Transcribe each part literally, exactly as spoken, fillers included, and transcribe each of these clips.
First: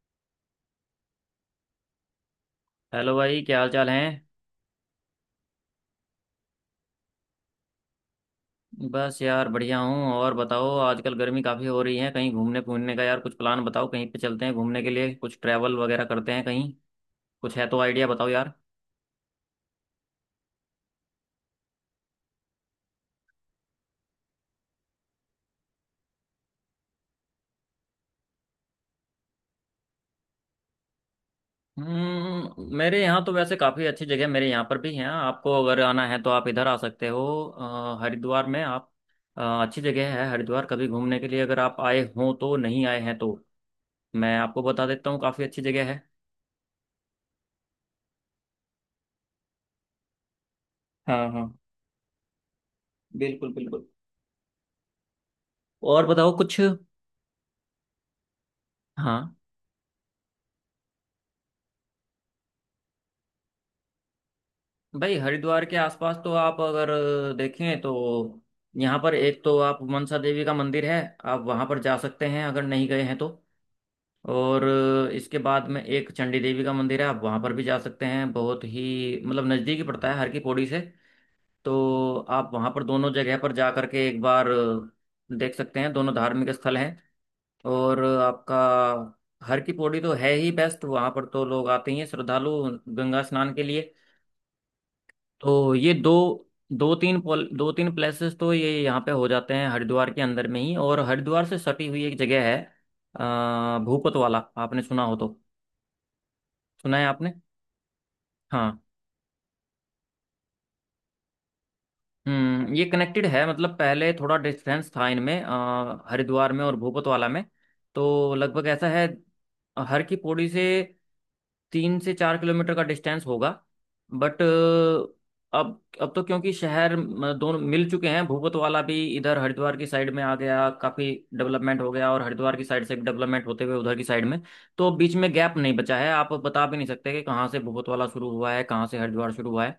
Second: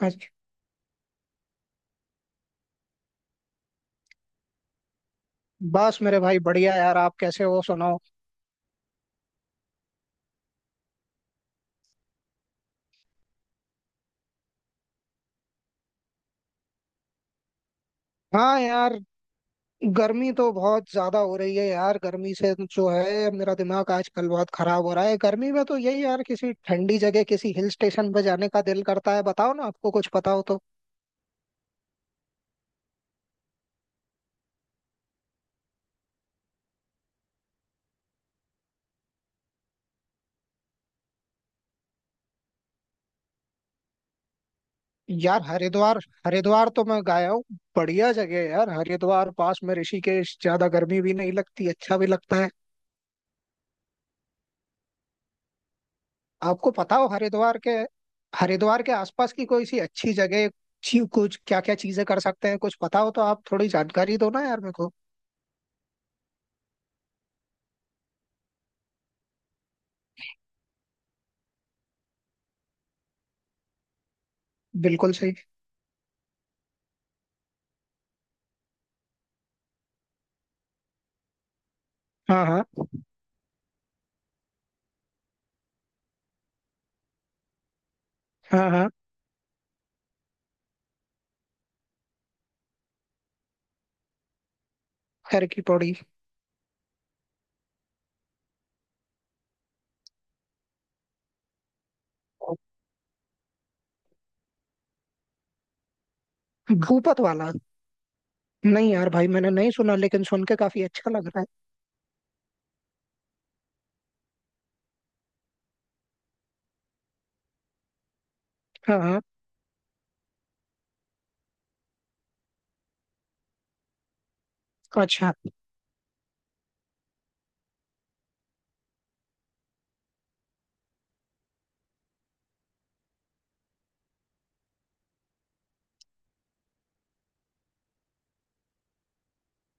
अच्छा। हेलो भाई, क्या हाल चाल है। बस मेरे भाई बढ़िया यार, आप कैसे हो सुनाओ। बस यार, बढ़िया हूँ। और बताओ, आजकल गर्मी काफ़ी हो रही है। कहीं घूमने घूमने का यार कुछ प्लान बताओ, कहीं पे चलते हैं घूमने के लिए, कुछ ट्रैवल वगैरह करते हैं कहीं। कुछ है तो आइडिया बताओ यार। हाँ यार। गर्मी तो बहुत ज्यादा हो रही है यार, गर्मी से जो है मेरा दिमाग आजकल बहुत खराब हो रहा है। गर्मी में तो यही यार, किसी ठंडी जगह किसी हिल स्टेशन पे जाने का दिल करता है, बताओ ना आपको कुछ पता हो तो। हम्म मेरे यहाँ तो वैसे काफ़ी अच्छी जगह, मेरे यहाँ पर भी हैं। आपको अगर आना है तो आप इधर आ सकते हो। अ, हरिद्वार में आप अ, अच्छी जगह है हरिद्वार। कभी घूमने के लिए अगर आप आए हों तो, नहीं आए हैं तो मैं आपको बता देता हूँ, यार, काफ़ी अच्छी जगह हरिद्वार। है। हरिद्वार तो मैं गया हूँ। बढ़िया जगह है यार, हरिद्वार पास में ऋषिकेश, ज्यादा गर्मी भी हाँ नहीं हाँ, लगती, अच्छा भी लगता है। बिल्कुल बिल्कुल, और बताओ कुछ। आपको पता हो, हरिद्वार के हरिद्वार के आसपास हाँ, की कोई सी अच्छी जगह, अच्छी कुछ, क्या क्या चीजें कर सकते हैं, कुछ पता हो तो आप थोड़ी जानकारी दो ना यार मेरे को। भाई हरिद्वार के आसपास तो आप अगर देखें तो, यहाँ पर एक तो आप, मनसा देवी का मंदिर है, आप वहाँ पर जा सकते हैं अगर नहीं गए हैं तो। और बिल्कुल सही। इसके बाद में एक चंडी देवी का मंदिर है, आप वहाँ पर भी जा सकते हैं, बहुत ही मतलब नज़दीक ही पड़ता है हर की पौड़ी से। तो हाँ आप हाँ। वहाँ पर दोनों जगह पर जा करके एक बार देख सकते हैं, दोनों धार्मिक स्थल हैं। और आपका हाँ हाँ। हर की पौड़ी तो है ही बेस्ट, वहाँ पर तो लोग आते ही हैं श्रद्धालु गंगा स्नान के लिए। खैर की तो ये पौड़ी। दो दो तीन पॉल दो तीन प्लेसेस तो ये यहाँ पे हो जाते हैं हरिद्वार के अंदर में ही। और हरिद्वार से सटी हुई एक जगह है, अ, भूपत वाला, आपने सुना हो तो? सुना है भूपत आपने? वाला। हाँ। नहीं यार भाई, मैंने नहीं सुना, लेकिन सुन के काफी अच्छा लग रहा है। हम्म ये कनेक्टेड है, मतलब पहले थोड़ा डिस्टेंस था इनमें, अ, हरिद्वार में और भूपतवाला में, तो लगभग ऐसा हाँ है हाँ। हर की पौड़ी से तीन से चार किलोमीटर का डिस्टेंस होगा। बट अच्छा। अब अब तो क्योंकि शहर म, दोनों मिल चुके हैं, भूपतवाला भी इधर हरिद्वार की साइड में आ गया, काफी डेवलपमेंट हो गया, और हरिद्वार की साइड से डेवलपमेंट होते हुए उधर की साइड में। तो अब बीच में गैप नहीं बचा है, आप बता भी नहीं सकते कि कहाँ से भूपतवाला शुरू हुआ है, कहाँ से हरिद्वार शुरू हुआ है।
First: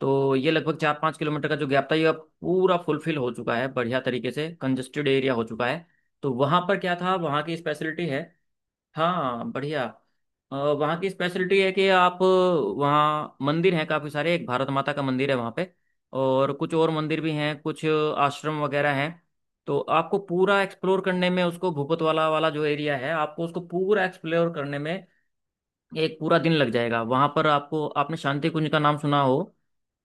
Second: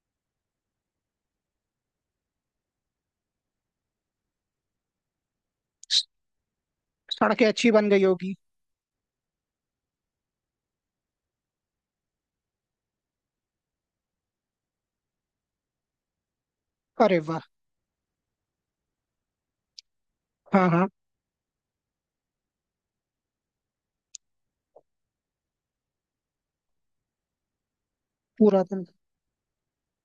तो ये लगभग चार पाँच किलोमीटर का जो गैप था, ये अब पूरा फुलफिल हो चुका है, बढ़िया तरीके से कंजेस्टेड एरिया हो चुका है। स- तो वहाँ पर क्या था, वहाँ सड़कें की अच्छी बन गई स्पेशलिटी है। होगी। हाँ बढ़िया। अ, वहाँ की स्पेशलिटी है कि आप, वहाँ मंदिर हैं काफ़ी सारे, एक भारत माता का मंदिर है वहाँ पे, और कुछ और अरे मंदिर भी वाह। हैं, कुछ आश्रम वगैरह हैं। तो आपको पूरा हाँ हाँ। एक्सप्लोर करने में उसको, भूपतवाला वाला जो एरिया है आपको उसको पूरा एक्सप्लोर करने में एक पूरा दिन लग जाएगा। वहाँ पर आपको, आपने शांति पूरा कुंज का दिन। नाम सुना हो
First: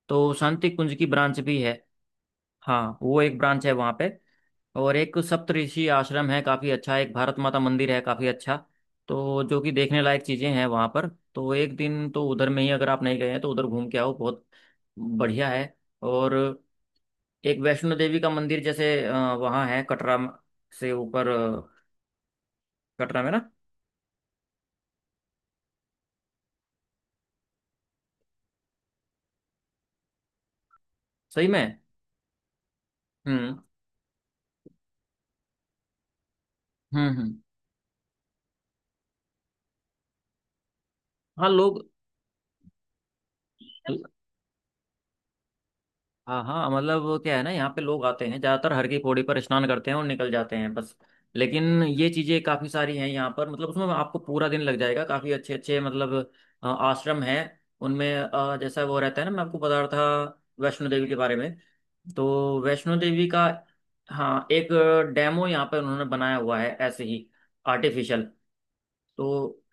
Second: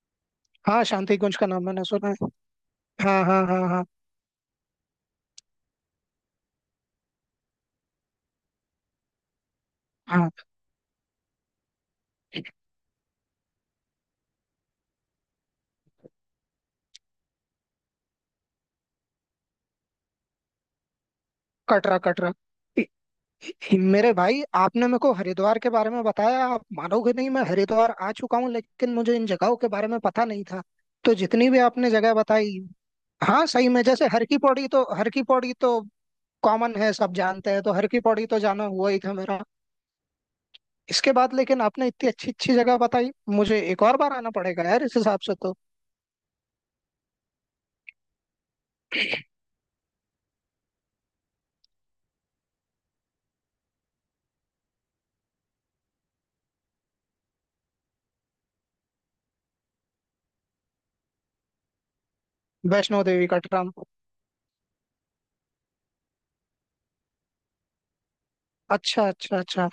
तो, शांति हाँ, कुंज की शांति कुंज ब्रांच का भी नाम है। मैंने सुना है। हाँ, वो हाँ एक हाँ ब्रांच हाँ है हाँ। वहाँ पे। और एक सप्तऋषि आश्रम है काफ़ी अच्छा, एक भारत माता मंदिर है काफ़ी अच्छा। तो जो कि देखने लायक हाँ। चीज़ें हैं वहाँ पर। तो एक दिन तो उधर में ही, अगर आप नहीं गए हैं तो उधर घूम के आओ, बहुत बढ़िया है। और एक वैष्णो देवी का मंदिर, जैसे अ, वहाँ है कटरा म- से ऊपर, अ, कटरा कटरा। कटरा में ना। हि- मेरे भाई, आपने मेरे को हरिद्वार के बारे में बताया, आप मानोगे नहीं, मैं हरिद्वार आ चुका हूँ लेकिन मुझे इन जगहों के बारे में पता नहीं था। तो सही जितनी भी में। आपने जगह बताई। हाँ हम्म, सही में, जैसे हर की पौड़ी तो, हर की पौड़ी तो कॉमन है, हम्म, सब हम्म। जानते हैं, तो हर की पौड़ी तो जाना हुआ ही था मेरा। इसके बाद हाँ, लेकिन लोग। आपने इतनी अच्छी अच्छी जगह बताई, मुझे एक और बार आना पड़ेगा यार इस हिसाब से तो। हाँ हाँ, मतलब वो क्या है ना, यहाँ पे लोग आते हैं ज्यादातर हर की पौड़ी पर, स्नान करते हैं और निकल जाते हैं बस। लेकिन ये चीजें काफी सारी हैं यहाँ पर, मतलब उसमें आपको पूरा दिन लग जाएगा, काफी अच्छे अच्छे मतलब, अ, आश्रम हैं उनमें, अ, जैसा वो रहता है ना, मैं आपको बता रहा था वैष्णो देवी के बारे में। तो वैष्णो वैष्णो देवी देवी का, कटरा। हाँ, एक डेमो यहाँ पर उन्होंने बनाया हुआ है ऐसे ही, आर्टिफिशियल। अच्छा अच्छा तो अच्छा।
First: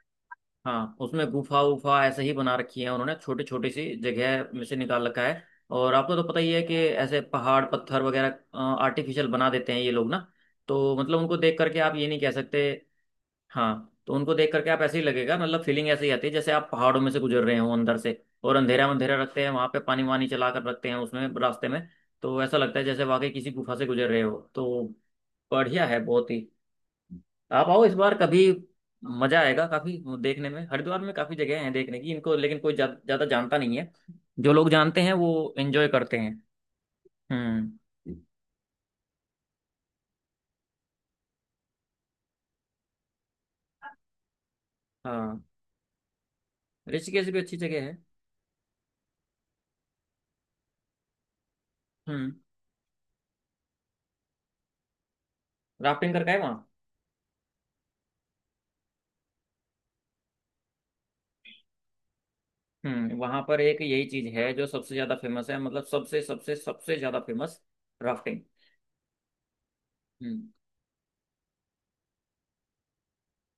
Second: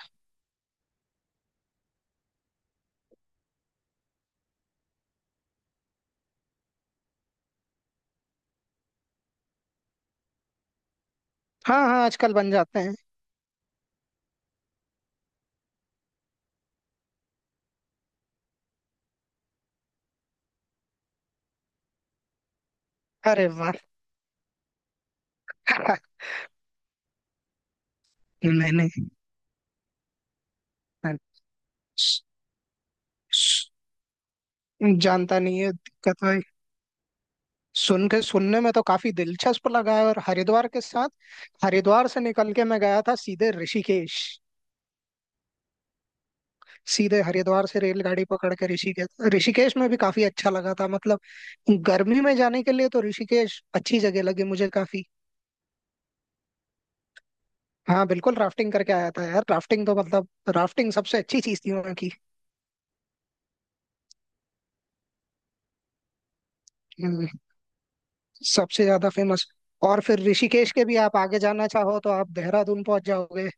हाँ, उसमें गुफा वुफा ऐसे ही बना रखी है उन्होंने, छोटी छोटी सी जगह में से निकाल रखा है। और आपको तो पता ही है कि ऐसे पहाड़ पत्थर वगैरह आर्टिफिशियल बना देते हैं ये लोग ना। तो मतलब उनको देख करके हाँ आप हाँ, ये नहीं कह आजकल बन सकते। जाते हैं। हाँ, तो उनको देख करके आप ऐसे ही लगेगा, मतलब फीलिंग ऐसे ही आती है जैसे आप पहाड़ों में से गुजर रहे हो अंदर से। और अंधेरा अंधेरा रखते हैं वहां पे, पानी वानी चला कर रखते हैं उसमें रास्ते में। तो ऐसा लगता है जैसे वाकई अरे किसी वाह। गुफा से गुजर रहे हो, तो बढ़िया है बहुत ही। आप आओ इस बार कभी, नहीं मजा आएगा काफी। देखने में हरिद्वार में काफी जगह हैं देखने की नहीं। इनको, लेकिन कोई ज्या- ज्यादा जानता नहीं है। जो लोग जानते हैं जानता वो नहीं है एंजॉय करते दिक्कत भाई। हैं। हम्म। सुन के सुनने में तो काफी दिलचस्प लगा है। और हरिद्वार के साथ, हरिद्वार से निकल के मैं गया था सीधे ऋषिकेश। हाँ, सीधे ऋषिकेश भी अच्छी हरिद्वार से जगह है। रेलगाड़ी पकड़ के ऋषिकेश। ऋषिकेश में भी काफी अच्छा लगा था मतलब। गर्मी हम्म में जाने के लिए तो ऋषिकेश अच्छी जगह लगी मुझे काफी। राफ्टिंग करके आए वहाँ? हाँ बिल्कुल, राफ्टिंग करके आया था यार, राफ्टिंग तो मतलब राफ्टिंग सबसे अच्छी चीज थी वहाँ की। हम्म वहाँ पर एक यही चीज है जो सबसे ज्यादा फेमस है, मतलब सबसे सबसे सबसे ज्यादा हम्म। Famous, rafting. सबसे ज्यादा फेमस। और फिर हम्म। ऋषिकेश के भी आप आगे जाना चाहो तो आप देहरादून पहुंच जाओगे।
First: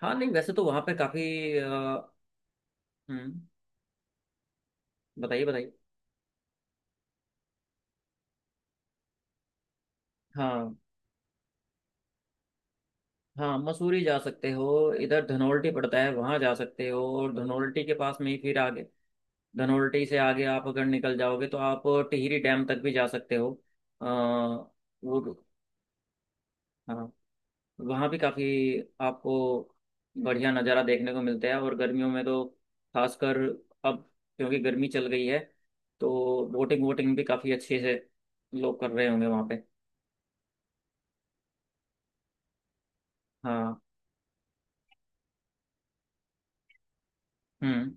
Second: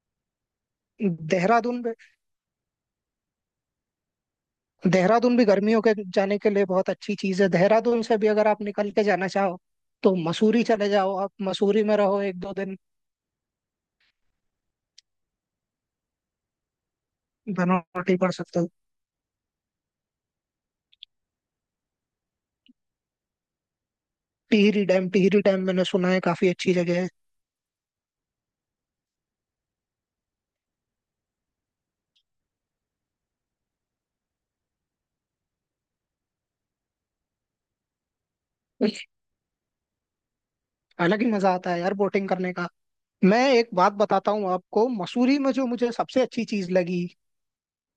हाँ नहीं, वैसे तो वहाँ पे काफी देहरादून। अ, हम्म देहरादून बताइए भी बताइए। गर्मियों के जाने के लिए बहुत अच्छी चीज है, देहरादून से भी अगर आप निकल के जाना चाहो तो मसूरी हाँ चले जाओ, आप मसूरी में रहो एक दो दिन। हाँ, मसूरी जा सकते हो, इधर धनोल्टी पड़ता है वहां जा सकते हो, और धनोल्टी के बनौटी पास में पड़ ही फिर सकते हो। आगे, धनोल्टी से आगे आप अगर निकल जाओगे तो आप टिहरी डैम तक भी जा सकते हो। आ, टिहरी डैम। वो, टिहरी डैम मैंने सुना है, काफी अच्छी जगह है। हाँ, वहाँ भी काफ़ी आपको बढ़िया नज़ारा देखने को मिलता है, और गर्मियों में तो खासकर, अब क्योंकि गर्मी चल गई है, तो बोटिंग वोटिंग भी काफ़ी अच्छे से लोग कर रहे होंगे वहाँ पे। अलग ही मजा आता है यार बोटिंग करने का। मैं एक हाँ। बात बताता हूँ आपको, मसूरी में जो मुझे सबसे अच्छी चीज लगी हम्म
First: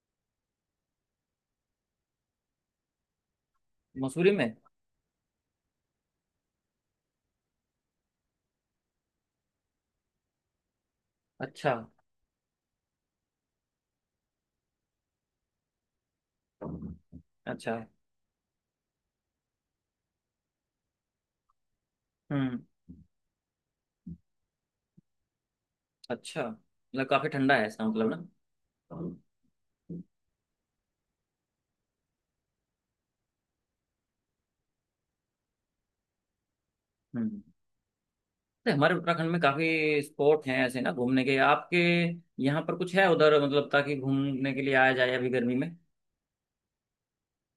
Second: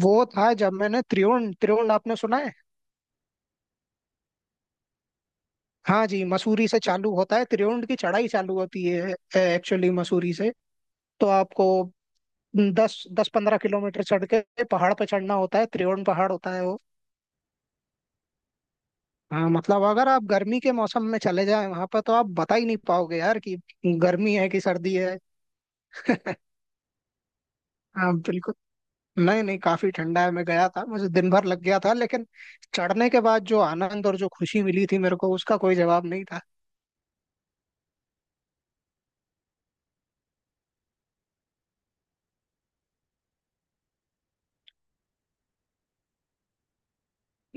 वो था जब मैंने त्रिवेण, त्रिवेण आपने सुना है? मसूरी में? हाँ जी, मसूरी से चालू होता है, त्रिवेण की चढ़ाई चालू होती है एक्चुअली मसूरी से। तो आपको अच्छा दस दस पंद्रह किलोमीटर चढ़ के पहाड़ पे चढ़ना होता है, त्रिवेण पहाड़ होता है वो। अच्छा। हाँ मतलब, अगर आप गर्मी के मौसम में चले जाएं वहां पर तो आप बता हम्म ही नहीं पाओगे यार कि गर्मी है कि सर्दी है। अच्छा, मतलब काफी ठंडा है इसका मतलब हाँ ना। बिल्कुल। नहीं नहीं, काफी ठंडा है, मैं गया था मुझे दिन भर लग गया था, लेकिन चढ़ने के बाद जो आनंद और जो खुशी मिली थी मेरे को उसका कोई जवाब नहीं था। हम्म तो हमारे उत्तराखंड में काफी स्पॉट हैं ऐसे ना घूमने के, आपके यहाँ पर कुछ है उधर मतलब, ताकि घूमने के लिए आया जाए अभी गर्मी में।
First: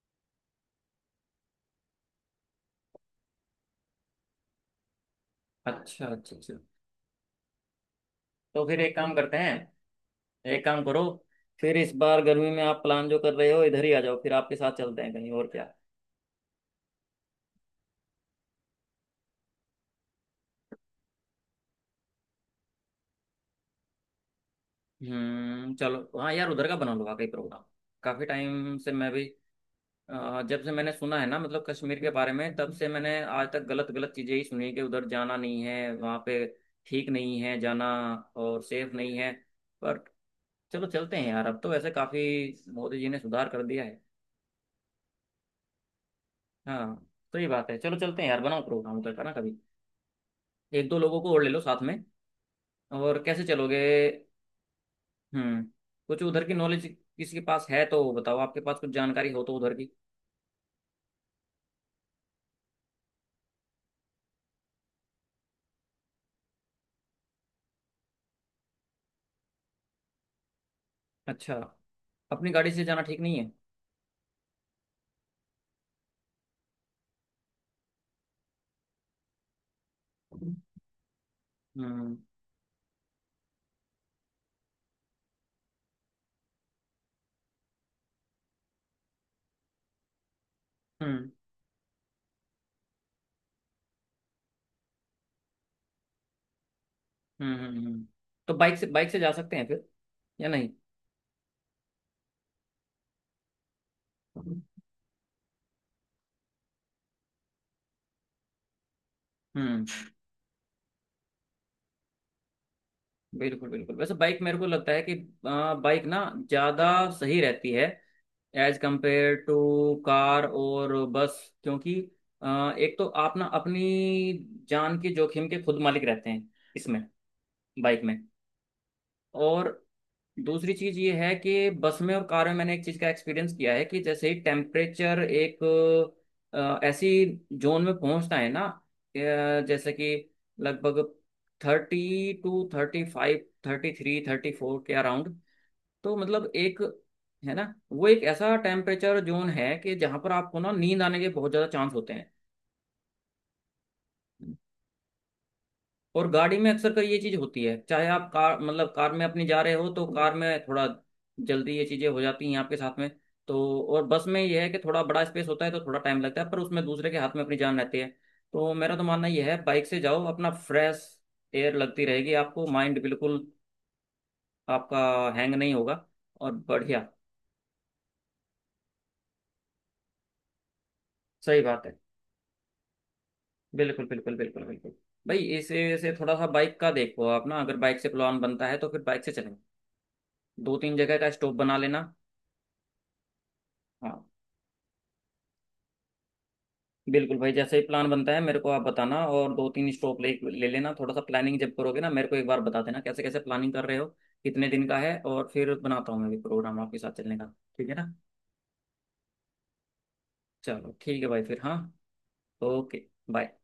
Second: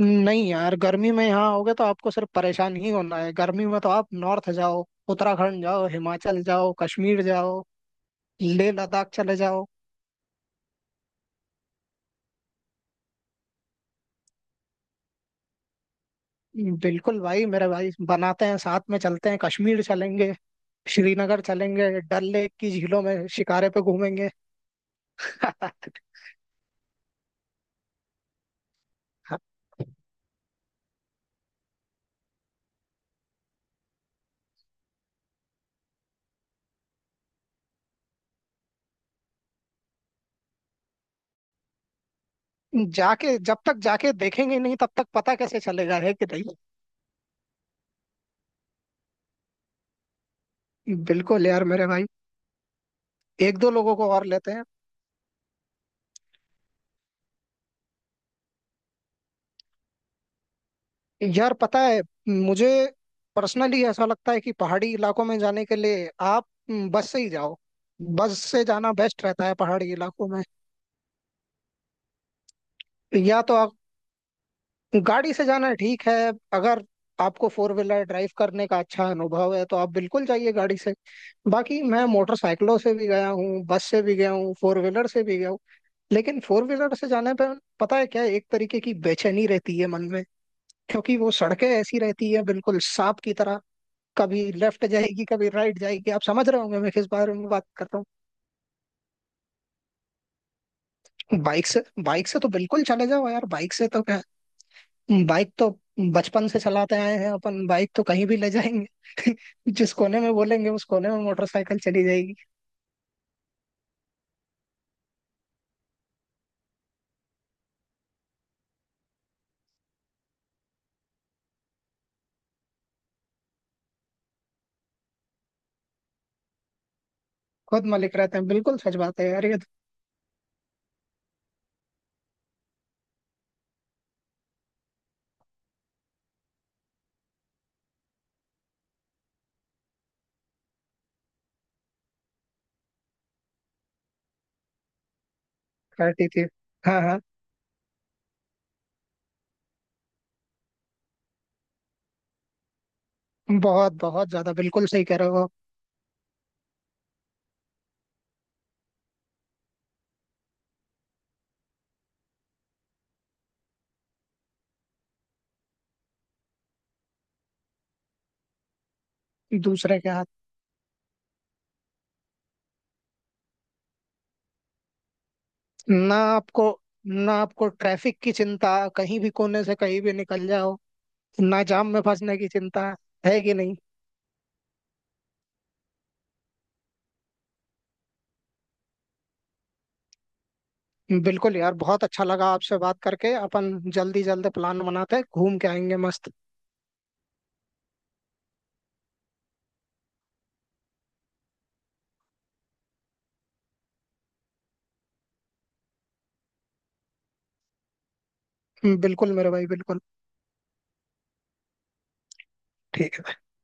नहीं यार, गर्मी में यहाँ आओगे तो आपको सिर्फ परेशान ही होना है, गर्मी में तो आप नॉर्थ जाओ, उत्तराखंड जाओ, अच्छा अच्छा हिमाचल अच्छा। जाओ, कश्मीर जाओ, तो लेह फिर एक लद्दाख काम चले करते जाओ। हैं, एक काम करो, फिर इस बार गर्मी में आप प्लान जो कर रहे हो इधर ही आ जाओ, फिर आपके साथ चलते हैं कहीं और क्या। बिल्कुल भाई, मेरे भाई बनाते हैं, साथ में चलते हैं, कश्मीर चलेंगे, श्रीनगर चलेंगे, डल लेक की झीलों में शिकारे पे घूमेंगे। हम्म चलो, हाँ यार उधर का बना लो वाकई प्रोग्राम, काफी टाइम से मैं भी, अ, जब से मैंने सुना है ना मतलब कश्मीर के बारे में तब से मैंने आज तक गलत गलत चीजें ही सुनी, कि उधर जाना नहीं है, वहां पे ठीक नहीं है जाना, और सेफ नहीं है। पर चलो चलते हैं यार, अब तो वैसे काफी मोदी जी ने जाके, सुधार जब कर तक दिया है। जाके देखेंगे नहीं तब तक पता कैसे चलेगा, है कि नहीं। हाँ, तो ये बात है, चलो चलते हैं यार, बनाओ प्रोग्राम उधर का ना कभी, एक दो लोगों को और बिल्कुल ले लो यार साथ मेरे में। भाई। और कैसे एक दो चलोगे? लोगों को और लेते हैं। हम्म कुछ उधर की नॉलेज किसी के पास है तो बताओ, आपके पास कुछ जानकारी हो तो उधर की। यार पता है, मुझे पर्सनली ऐसा लगता है कि पहाड़ी इलाकों में जाने के लिए आप हम्म, बस से ही जाओ। बस से जाना बेस्ट रहता है पहाड़ी इलाकों में। अच्छा। अपनी गाड़ी से जाना ठीक नहीं या है? तो, गाड़ी से जाना ठीक है अगर आपको फोर व्हीलर ड्राइव करने का अच्छा अनुभव है, तो आप बिल्कुल जाइए गाड़ी से। बाकी मैं हम्म, मोटरसाइकिलों से भी गया हूँ, बस से भी गया हूँ, फोर व्हीलर से भी गया हूँ। लेकिन फोर व्हीलर से जाने पे, पता है क्या, एक तरीके की बेचैनी रहती है मन में, क्योंकि हम्म, वो सड़कें ऐसी रहती है बिल्कुल सांप की तरह, कभी लेफ्ट जाएगी कभी राइट जाएगी। आप समझ रहे होंगे मैं किस बारे में हम्म, बात हम्म, हम्म। कर रहा हम्म। तो बाइक से बाइक से जा सकते हैं फिर, या नहीं? हूँ। बाइक से, बाइक से तो बिल्कुल चले जाओ यार, बाइक से तो क्या। बाइक तो बचपन से चलाते आए हैं अपन, बाइक तो कहीं भी ले जाएंगे। हम्म। जिस कोने में बोलेंगे उस कोने में मोटरसाइकिल चली जाएगी। बिल्कुल बिल्कुल, वैसे बाइक मेरे को लगता है कि बाइक ना ज़्यादा सही रहती है, एज कंपेयर टू कार और बस। क्योंकि अ, एक तो आप ना अपनी जान के जोखिम के खुद मालिक रहते हैं इसमें, खुद बाइक मालिक में। रहते हैं, बिल्कुल सच बात है यार ये तो। और दूसरी चीज ये है कि बस में और कार में मैंने एक चीज का एक्सपीरियंस किया है कि, जैसे ही टेम्परेचर एक अ, ऐसी जोन में पहुंचता है ना, अ, जैसे कि लगभग thirty two, thirty five, thirty three, thirty four के अराउंड, तो कहती थी। मतलब एक, हाँ हाँ। है ना, वो एक ऐसा टेम्परेचर जोन है कि जहां पर आपको ना नींद आने के बहुत ज्यादा चांस होते हैं। बहुत बहुत ज्यादा, बिल्कुल सही कह रहे हो। और गाड़ी में अक्सर कर ये चीज होती है, चाहे आप कार मतलब कार में अपनी जा रहे हो, तो कार में थोड़ा जल्दी ये चीजें हो जाती हैं आपके साथ में। तो और बस में ये है कि थोड़ा बड़ा स्पेस होता है तो थोड़ा टाइम लगता है, पर उसमें दूसरे के हाथ में अपनी जान रहती है। तो मेरा तो मानना ये है, बाइक से दूसरे के जाओ, हाथ। अपना फ्रेश एयर लगती रहेगी आपको, माइंड बिल्कुल आपका हैंग नहीं होगा, ना और आपको बढ़िया। ना आपको ट्रैफिक की चिंता, कहीं भी कोने से कहीं भी निकल जाओ, सही ना बात जाम है, में फंसने की चिंता। है कि नहीं। बिल्कुल बिल्कुल बिल्कुल बिल्कुल। भाई इसे से थोड़ा सा बाइक का देखो आप ना, अगर बाइक से प्लान बनता है तो फिर बाइक से चलेंगे, दो तीन जगह का स्टॉप बिल्कुल यार, बना बहुत लेना। अच्छा लगा आपसे बात करके। अपन हाँ जल्दी जल्दी प्लान बनाते हैं, घूम के आएंगे मस्त। बिल्कुल भाई, जैसे ही प्लान बनता है मेरे को आप बताना, और दो तीन स्टॉप ले ले लेना, थोड़ा सा प्लानिंग जब करोगे ना, मेरे को एक बार बता देना कैसे कैसे प्लानिंग कर रहे हो, कितने दिन का है, और फिर बनाता हूँ मैं भी प्रोग्राम आपके साथ चलने का। ठीक है ना? बिल्कुल मेरे भाई बिल्कुल। चलो ठीक है भाई, फिर हाँ, ओके। ठीक है। बाय।